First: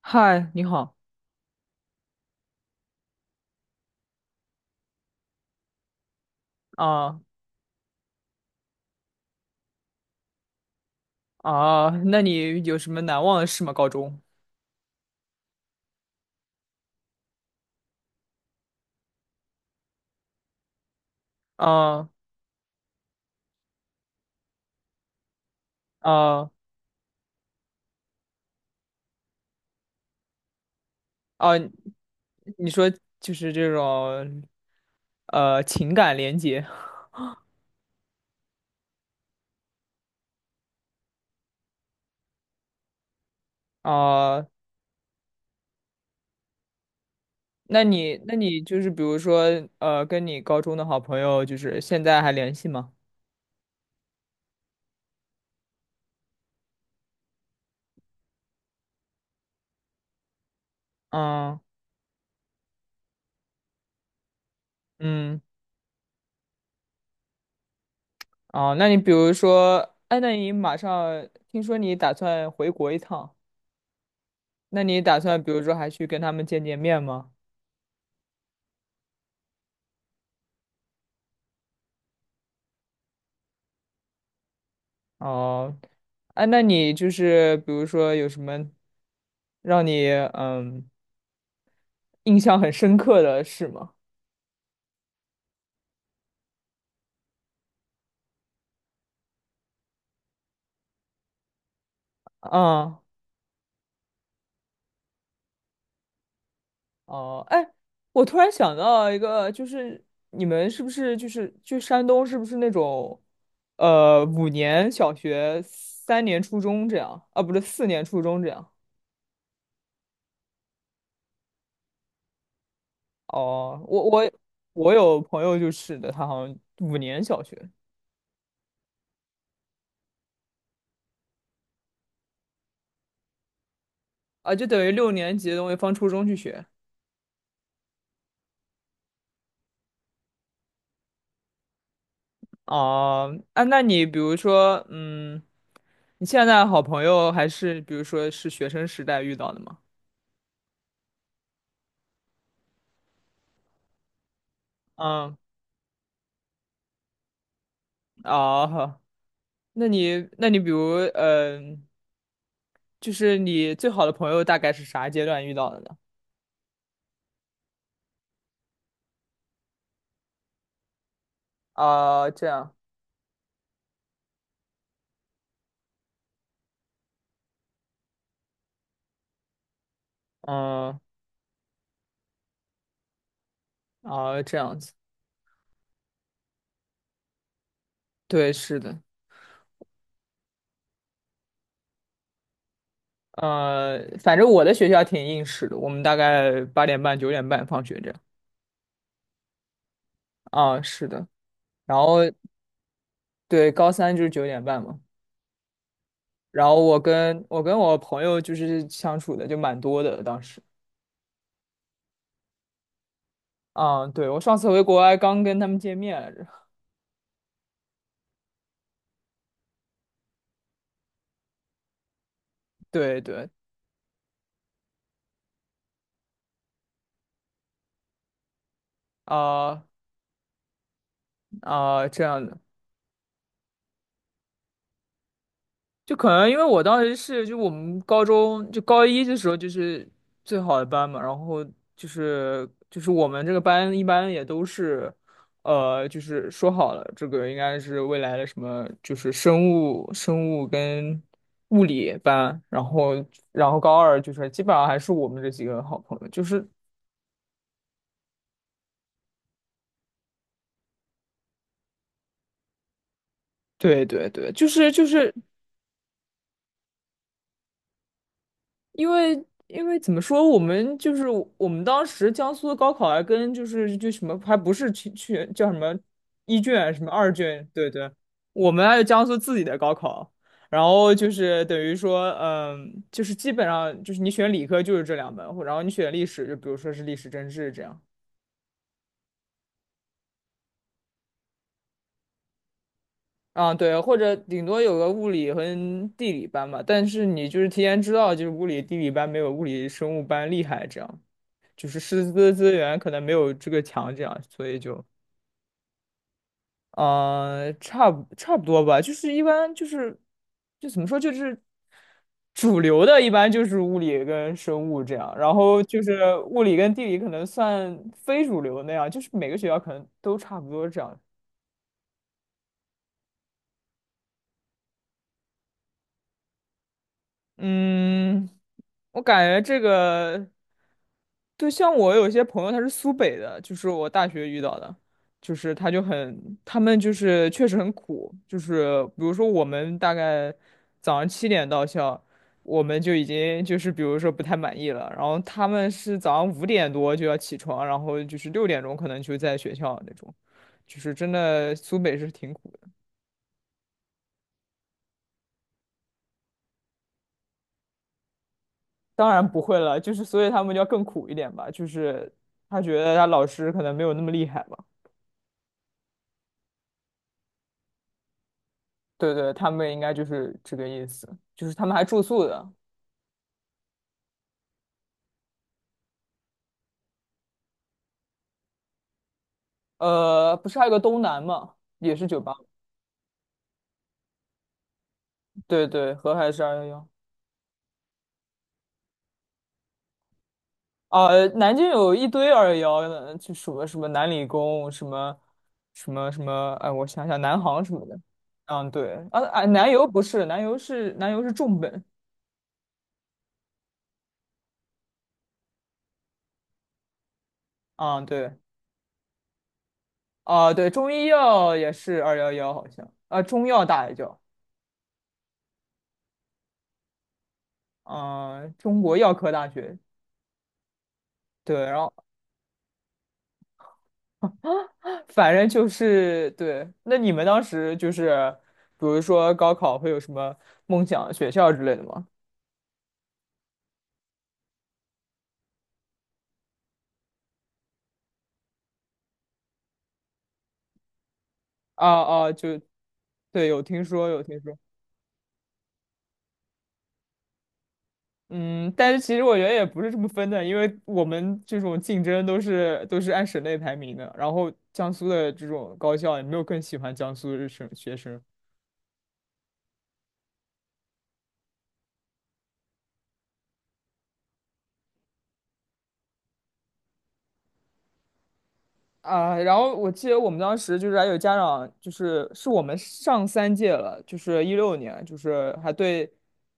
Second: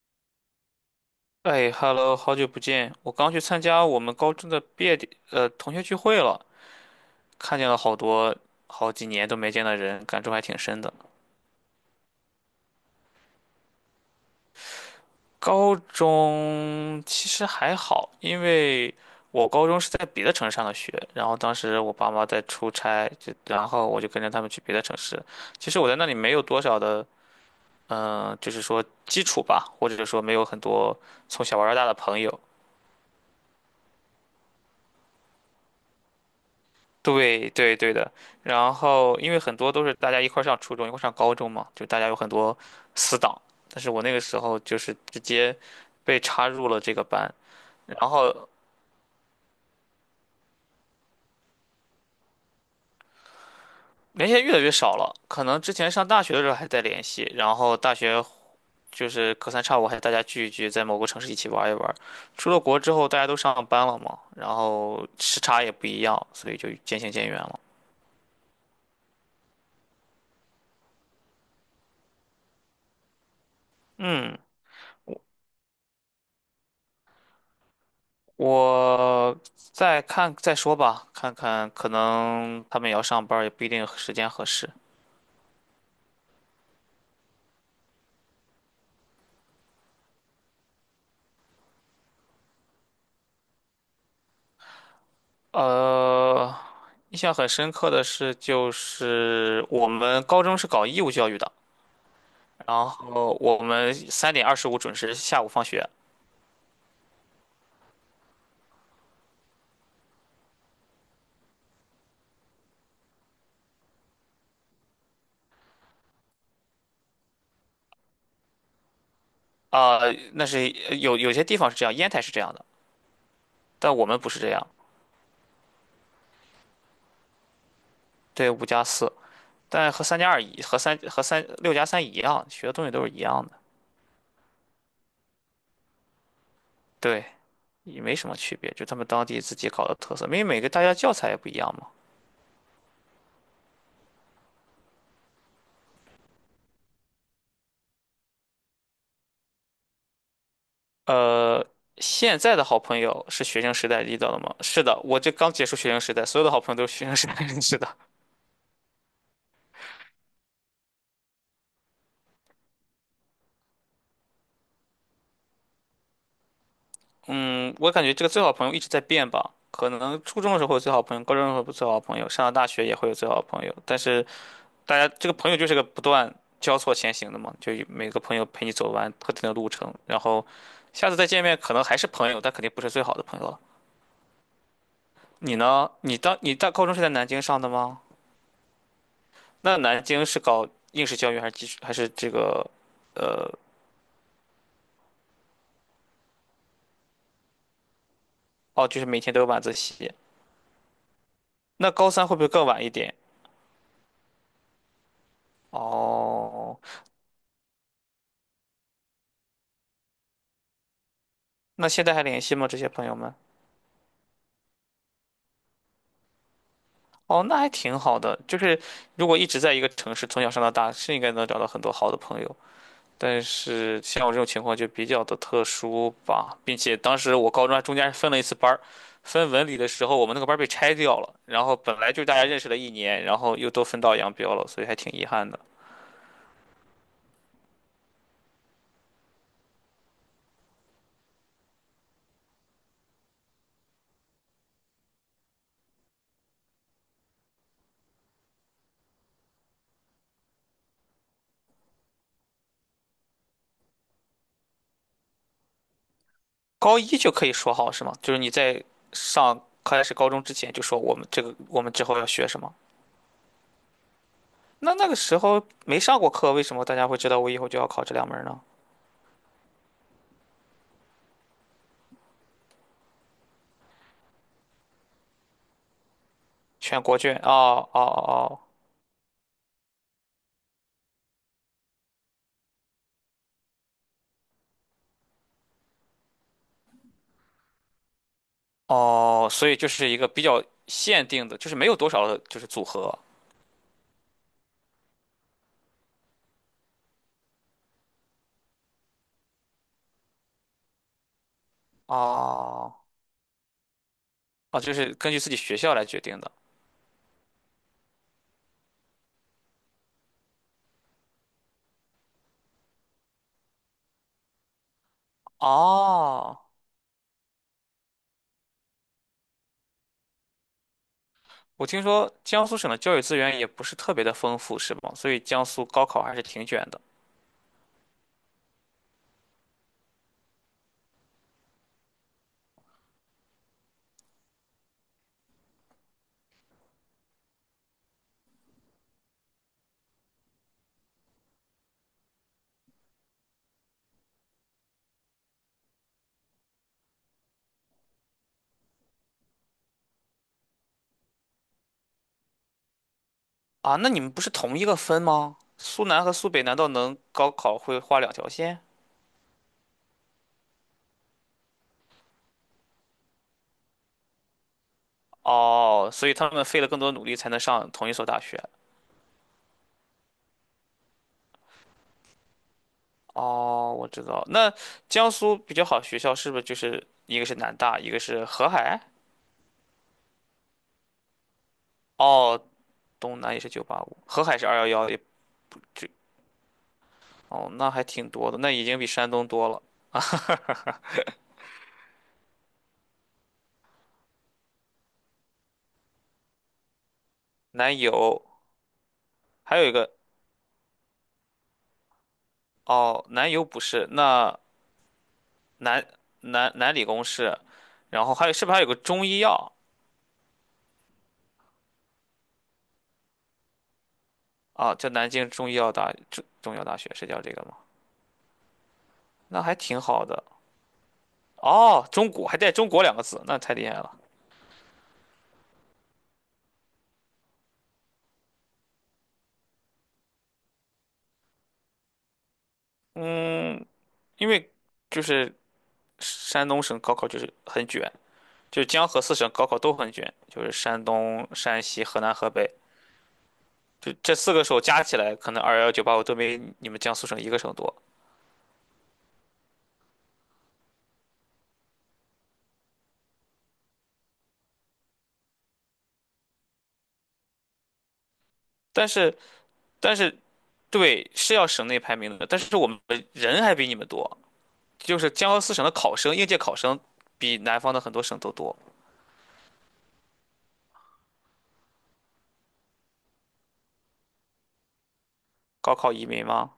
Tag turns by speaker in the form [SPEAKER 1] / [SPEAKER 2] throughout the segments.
[SPEAKER 1] 嗨，你好
[SPEAKER 2] 哎，Hello，好久不见！我刚去参加我们高中的毕业典呃同学聚会了，
[SPEAKER 1] 啊。
[SPEAKER 2] 看见了好几年都没见的人，感触还挺深的。
[SPEAKER 1] 啊，那你有什么难忘的事吗？高中。
[SPEAKER 2] 高中其实还好，因为我高中是在别的城市上的学，然后当时我
[SPEAKER 1] 啊
[SPEAKER 2] 爸妈在出差，就然后我就跟着他们去别的城市。其实我在那里没有
[SPEAKER 1] 啊
[SPEAKER 2] 多少的，就是说基础吧，或者说没有很多从
[SPEAKER 1] 啊，
[SPEAKER 2] 小玩到大的朋友。
[SPEAKER 1] 你说就是这种情感连接。
[SPEAKER 2] 对对对的，然后因为很多都是大家一块儿上初中，一块儿上高中嘛，就大家有很多死党。但是我那个时
[SPEAKER 1] 啊，
[SPEAKER 2] 候就是直接被插入了这个班，
[SPEAKER 1] 那
[SPEAKER 2] 然
[SPEAKER 1] 你那
[SPEAKER 2] 后
[SPEAKER 1] 你就是比如说跟你高中的好朋友就是现在还联系吗？
[SPEAKER 2] 联系得越来越少了。可能之前上大学的时候还在联系，然后大学就是隔三差五还大家聚一聚，在某个城市一起
[SPEAKER 1] 嗯
[SPEAKER 2] 玩一玩。出了国之后，大家都上班了嘛，然后时
[SPEAKER 1] 嗯，
[SPEAKER 2] 差也不一样，所以就渐行渐远了。
[SPEAKER 1] 啊。那你比如说，哎，那你马上听说你打算回国一趟，
[SPEAKER 2] 嗯。
[SPEAKER 1] 那你打算比如说还去跟他们见见面吗？
[SPEAKER 2] 我再看再说吧，看看可能他们也要上班儿也不一定时间合适。
[SPEAKER 1] 哦，哎，那你就是比如说有什么让你印象很深刻的事吗？
[SPEAKER 2] 呃，印象很深刻的是，就是我们高中是搞义务教育的，然
[SPEAKER 1] 啊。
[SPEAKER 2] 后我们3:25准时下午放学。
[SPEAKER 1] 哦，哎，我突然想到一个，就是你们是不是就是去山东，是不是那种五年小学、3年初中这样？啊，不是4年初中这样。
[SPEAKER 2] 啊、那是有些地方是这样，烟台是这样的，
[SPEAKER 1] 哦，
[SPEAKER 2] 但
[SPEAKER 1] 我
[SPEAKER 2] 我们不
[SPEAKER 1] 我
[SPEAKER 2] 是这样。
[SPEAKER 1] 我有朋友就是的，他好像五年小学。
[SPEAKER 2] 对，五加四，但和三加二一和三和三六加三一样，学的东西都是一样的。
[SPEAKER 1] 啊，就等于6年级的东西放初中去学。
[SPEAKER 2] 对。也没什么区别，就他们当地自己搞的特色，因为每个大家教材也不一样嘛。
[SPEAKER 1] 哦。啊，那你比如说，你现在好朋友还是比如说是学生时代遇到的吗？
[SPEAKER 2] 呃，现在的好朋友是学生时代遇到的吗？是的，我这
[SPEAKER 1] 嗯，
[SPEAKER 2] 刚结束学生时代，所有的好朋友都是学生时代认识的。
[SPEAKER 1] 哦，那你比如，就是你最好的朋友大概是啥阶段遇到的呢？
[SPEAKER 2] 嗯，我感觉这个最好朋友一直在变吧，可能初中的时候会有最好朋友，高中的时候不最好朋友，
[SPEAKER 1] 啊，这
[SPEAKER 2] 上了大
[SPEAKER 1] 样。
[SPEAKER 2] 学也会有最好朋友，但是大家这个朋友就是个不断交错前行的嘛，就每个朋友陪你走完特定的路程，然后
[SPEAKER 1] 嗯。
[SPEAKER 2] 下次再见面可能还是朋友，但肯定不是最好的朋友了。
[SPEAKER 1] 啊，这样子。
[SPEAKER 2] 你呢？你当你大高中是在南京上的吗？
[SPEAKER 1] 对，是的。
[SPEAKER 2] 那南京是搞应试教育还是基础还是这个，呃，
[SPEAKER 1] 反正我的学校挺硬实的，我们大概8点半九点半放学这样。
[SPEAKER 2] 哦，就是每天都有晚自习。
[SPEAKER 1] 啊，是的。
[SPEAKER 2] 那
[SPEAKER 1] 然
[SPEAKER 2] 高
[SPEAKER 1] 后
[SPEAKER 2] 三会不会更晚一点？
[SPEAKER 1] 对，高三就是九点半嘛。然后
[SPEAKER 2] 哦，
[SPEAKER 1] 我跟我朋友就是相处的就蛮多的，当时。
[SPEAKER 2] 那现在还联系吗？这些朋友们？
[SPEAKER 1] 啊，对，我上次回国还刚跟他们见面来着。
[SPEAKER 2] 哦，那还挺好的。就是如果一直在一个城市，从小上到大，是应该能找到很多好的朋友。
[SPEAKER 1] 对
[SPEAKER 2] 但
[SPEAKER 1] 对，
[SPEAKER 2] 是像我这种情况就比较的特殊吧，并且当时我高中还中间还分了一次班儿，分文理
[SPEAKER 1] 啊、
[SPEAKER 2] 的时候我们那个班儿被拆掉了，然后本
[SPEAKER 1] 啊、
[SPEAKER 2] 来
[SPEAKER 1] 这
[SPEAKER 2] 就大
[SPEAKER 1] 样
[SPEAKER 2] 家
[SPEAKER 1] 的。
[SPEAKER 2] 认识了一年，然后又都分道扬镳了，所以还挺遗憾的。
[SPEAKER 1] 就可能因为我当时是就我们高中就高一的时候就是最好的班嘛，然后就是我们这个班一般也都是，就是说好了这个应该是未来的什么就是生物跟物理班，然后高二就是基本上还是我们这几个好朋友，就是
[SPEAKER 2] 高一就可以说好是吗？就是你在上开始高中之前就说我们这个我们之后要学什么，
[SPEAKER 1] 对对对，就是
[SPEAKER 2] 那那个时候没上过课，为什么大家会知道我以后就要考这两门呢？
[SPEAKER 1] 因为怎么说，我们就是我们当时江苏的高考还跟就是就什么还不是去叫什么一卷什
[SPEAKER 2] 全
[SPEAKER 1] 么
[SPEAKER 2] 国
[SPEAKER 1] 二
[SPEAKER 2] 卷，
[SPEAKER 1] 卷，
[SPEAKER 2] 哦
[SPEAKER 1] 对
[SPEAKER 2] 哦
[SPEAKER 1] 对，
[SPEAKER 2] 哦
[SPEAKER 1] 我们还有江苏自己的高考，然后就是等于说，就是基本上就是你选理科就是这2门，然后你选历史就比如说是历史政治这样。
[SPEAKER 2] 哦，所以就是一个比较限定的，就是没有多少的就是组合。
[SPEAKER 1] 啊，对，或者顶多有个物理和地理班吧，但是你就是提前知道，就是物理、地理班没有物理生物班厉害这样。就是师资资
[SPEAKER 2] 哦，
[SPEAKER 1] 源可能没有这个强，这样，所以
[SPEAKER 2] 哦，就
[SPEAKER 1] 就，
[SPEAKER 2] 是根据自己学校来决定的。
[SPEAKER 1] 差不多吧。就是一般就是，就怎么说，就是主流的，一般就是物理跟生物这样，然后就是
[SPEAKER 2] 哦，
[SPEAKER 1] 物理跟地理可能算非主流那样，就是每个学校可能都差不多这样。
[SPEAKER 2] 我听说江苏省的教育资源也不是特别的丰富，是吗？所以江苏高考还是挺卷的。
[SPEAKER 1] 嗯，我感觉这个，对，像我有些朋友他是苏北的，就是我大学遇到的，就是他就很，他们就是确实很苦，就是比如说我们大概早上7点到校，我们就已经就是比如说不太满意了，然后他们是早上5点多就要起床，然后就是6点钟可能就在学校那种，就是真的苏北是挺苦的。
[SPEAKER 2] 啊，那你们不是同一个分吗？苏南和苏北难道能高考会画两条线？
[SPEAKER 1] 当然不会了，就是所以他们就要更苦一点吧，就是他觉得他老师可能没有那么厉害吧。
[SPEAKER 2] 哦，所以他们费了更多努力才能上同一所大学。
[SPEAKER 1] 对对，他们应该就是这个意思，就是他们还住宿的。
[SPEAKER 2] 哦，我知道。那江苏比较好的学校是不是就是一个是南大，一个是河海？
[SPEAKER 1] 不是还有个东南嘛，也是酒吧。
[SPEAKER 2] 哦，东南也是九八五，河海是二幺幺，
[SPEAKER 1] 对对，河海是二幺幺。
[SPEAKER 2] 哦，那还挺多的，那已经比山东多了。
[SPEAKER 1] 啊，南京有一堆二幺幺的，就什么什么南理工，什么什么什么，哎，我想想，南航什
[SPEAKER 2] 南
[SPEAKER 1] 么的。
[SPEAKER 2] 邮
[SPEAKER 1] 嗯，对，啊啊，
[SPEAKER 2] 还有
[SPEAKER 1] 南
[SPEAKER 2] 一
[SPEAKER 1] 邮
[SPEAKER 2] 个。
[SPEAKER 1] 不是，南邮是重本。
[SPEAKER 2] 哦，南邮不是，那南南理工是，然
[SPEAKER 1] 嗯，
[SPEAKER 2] 后还有
[SPEAKER 1] 对。
[SPEAKER 2] 是不是还有个中医药？
[SPEAKER 1] 啊，对，中医药也是二幺幺，好像啊，中药大学，叫，
[SPEAKER 2] 啊？叫南京中医药大中医药大学是叫这个吗？
[SPEAKER 1] 啊，中国药科
[SPEAKER 2] 那
[SPEAKER 1] 大
[SPEAKER 2] 还
[SPEAKER 1] 学。
[SPEAKER 2] 挺好的。
[SPEAKER 1] 对。然
[SPEAKER 2] 哦，
[SPEAKER 1] 后
[SPEAKER 2] 中国还带“中国”两个字，那太厉害了。
[SPEAKER 1] 反正就是对。那你们当时就是，比如说高考会有什么梦想学校之类的吗？
[SPEAKER 2] 嗯，因为就是山东省高考就是很卷，就是江河四省高考都很卷，就是山东、山西、
[SPEAKER 1] 啊
[SPEAKER 2] 河南、河
[SPEAKER 1] 啊，
[SPEAKER 2] 北。
[SPEAKER 1] 就对，有听
[SPEAKER 2] 就
[SPEAKER 1] 说，
[SPEAKER 2] 这
[SPEAKER 1] 有
[SPEAKER 2] 四
[SPEAKER 1] 听
[SPEAKER 2] 个
[SPEAKER 1] 说。
[SPEAKER 2] 省加起来，可能211 985都没你们江苏省一个省多。
[SPEAKER 1] 嗯，但是其实我觉得也不是这么分的，因为我们这种竞争都是按省内排名的，然后江苏的这种高校也没有更喜欢江苏的学生，
[SPEAKER 2] 但是，但是，对，是要省内排名的，但是我们人还比你们多，就是江苏省的考生，应届考生比南方的很多省都多。
[SPEAKER 1] 啊，然后我记得我们当时就是还有家长，就是我们上3届了，就是2016年，就是还
[SPEAKER 2] 高考移
[SPEAKER 1] 对。
[SPEAKER 2] 民吗？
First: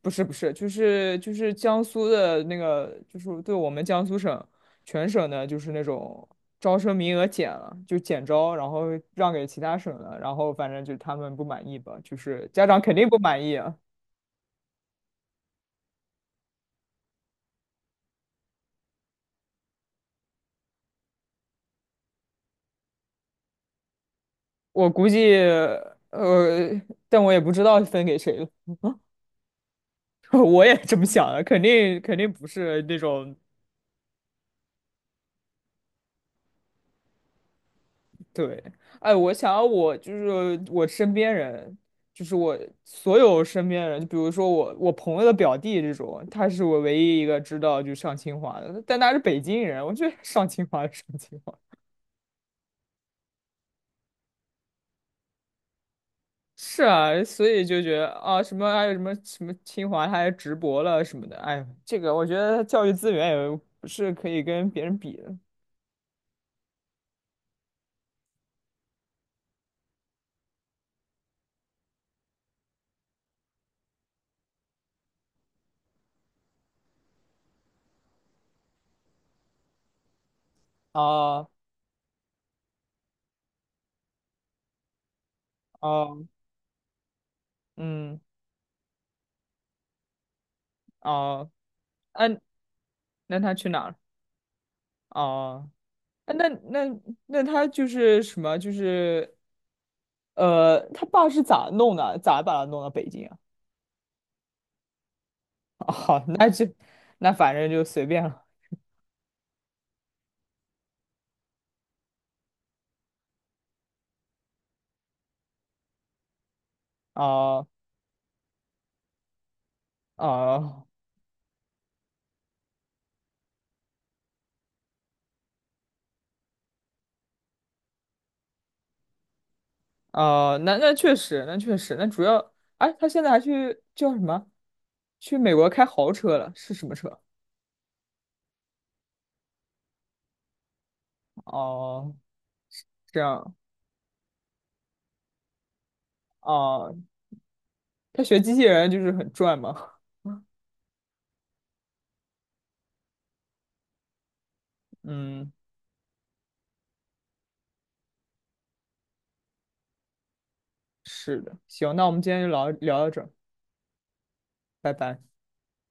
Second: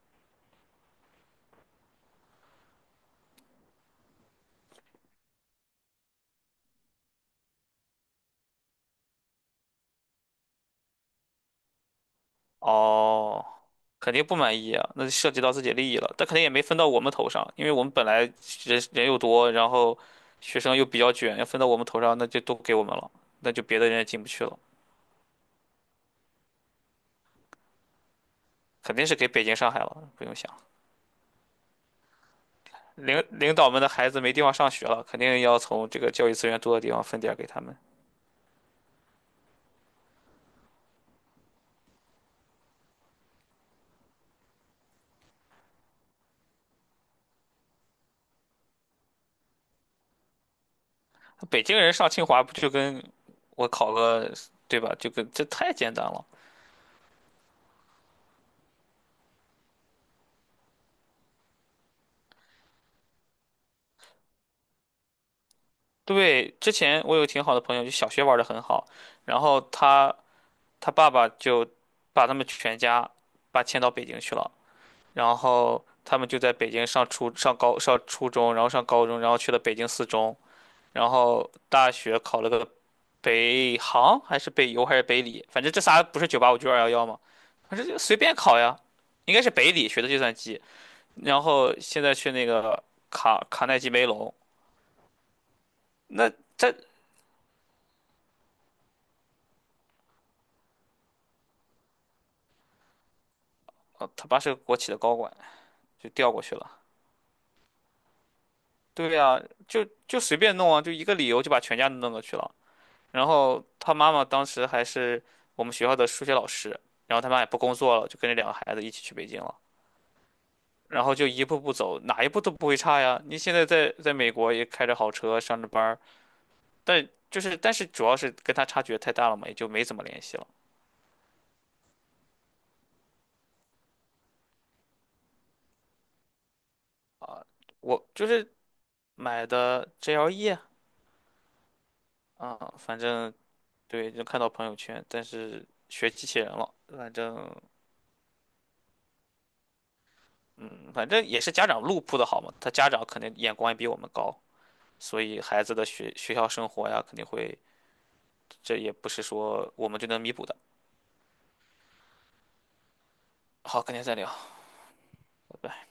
[SPEAKER 1] 不是不是，就是江苏的那个，就是对我们江苏省全省的，就是那种招生名额减了，就减招，然后让给其他省了，然后反正就他们不满意吧，就是家长肯定不满
[SPEAKER 2] 哦，
[SPEAKER 1] 意啊，
[SPEAKER 2] 肯定不满意啊，那就涉及到自己利益了，但肯定也没分到我们头上，因为我们本来人人又多，然后学生又比较卷，要分到我们头上，那就都给我们了，那就别的人也进不去了，
[SPEAKER 1] 我估计。呃，但我也不知道分给谁了。
[SPEAKER 2] 肯定是给北京、上海了，不 用想。
[SPEAKER 1] 我也这么想的，肯定不是那
[SPEAKER 2] 领
[SPEAKER 1] 种。
[SPEAKER 2] 领导们的孩子没地方上学了，肯定要从这个教育资源多的地方分点儿给他们。
[SPEAKER 1] 对，哎，我想要我就是我身边人，就是我所有身边人，就比如说我朋友的表弟这种，他是我唯一一个知道就上清华的，但他是北京人。我觉得 上清华的上清华。
[SPEAKER 2] 北京 人上清华不就跟我考个，对吧？就跟这太简单了。
[SPEAKER 1] 是啊，所以就觉得啊，什么还有什么什么清华，他还直博了什么的。哎，这个我觉得教育资源也不是可以跟别人比的。
[SPEAKER 2] 对，之前我有挺好的朋友，就小学玩的很好，然后他爸爸就把他们全家把迁到北京去了，然后他们就在北京上初中，然后上高中，然后去了北京四中。然
[SPEAKER 1] 啊
[SPEAKER 2] 后大学考了个北航还是北邮还是北理，反正这仨
[SPEAKER 1] 啊，
[SPEAKER 2] 不是九八五就二幺幺嘛，反正就随
[SPEAKER 1] 嗯
[SPEAKER 2] 便考呀，应该是北理学的计算机，然
[SPEAKER 1] 哦。
[SPEAKER 2] 后现在去
[SPEAKER 1] 嗯，
[SPEAKER 2] 那个
[SPEAKER 1] 那
[SPEAKER 2] 卡
[SPEAKER 1] 他
[SPEAKER 2] 卡
[SPEAKER 1] 去
[SPEAKER 2] 耐
[SPEAKER 1] 哪儿
[SPEAKER 2] 基
[SPEAKER 1] 了？
[SPEAKER 2] 梅隆，
[SPEAKER 1] 哦。
[SPEAKER 2] 那
[SPEAKER 1] 哎，那
[SPEAKER 2] 这
[SPEAKER 1] 那那他就是什么？就是他爸是咋弄的？咋把他弄到北京啊？
[SPEAKER 2] 哦，他爸是个国企的高管，就
[SPEAKER 1] 哦，
[SPEAKER 2] 调过
[SPEAKER 1] 那
[SPEAKER 2] 去
[SPEAKER 1] 就。
[SPEAKER 2] 了。
[SPEAKER 1] 那反正就随便了。
[SPEAKER 2] 对呀，就随便弄啊，就一个理由就把全家都弄过去了。然后他妈妈当时还是我们学校的数学老师，然后他妈也不
[SPEAKER 1] 哦
[SPEAKER 2] 工作了，就跟着两个孩子一起去北京了。
[SPEAKER 1] 哦
[SPEAKER 2] 然后就一步步走，哪一步都不会差呀。你现在在美国也开着好车上着班儿，但是主要是跟他差距太大了嘛，也就没怎么联系了。
[SPEAKER 1] 哦，那确实，那确实，那主要，哎，他现在还去叫什么？去美国开豪车了？是什么车？
[SPEAKER 2] 我就是买的 GLE。
[SPEAKER 1] 哦，
[SPEAKER 2] 啊，啊反
[SPEAKER 1] 这
[SPEAKER 2] 正
[SPEAKER 1] 样。
[SPEAKER 2] 对，就看到朋友圈，但是学机器人了，
[SPEAKER 1] 哦，
[SPEAKER 2] 反正
[SPEAKER 1] 他学机器人就是很赚嘛。
[SPEAKER 2] 反正也是家长路铺的好嘛，他家长肯定眼光也比我们高，所以
[SPEAKER 1] 嗯，
[SPEAKER 2] 孩子的学校生活呀，肯定会，这也不是说我们就能弥补的。
[SPEAKER 1] 是的。行，那我们今天就聊到这儿。
[SPEAKER 2] 好，改天再聊，
[SPEAKER 1] 拜拜。
[SPEAKER 2] 拜拜。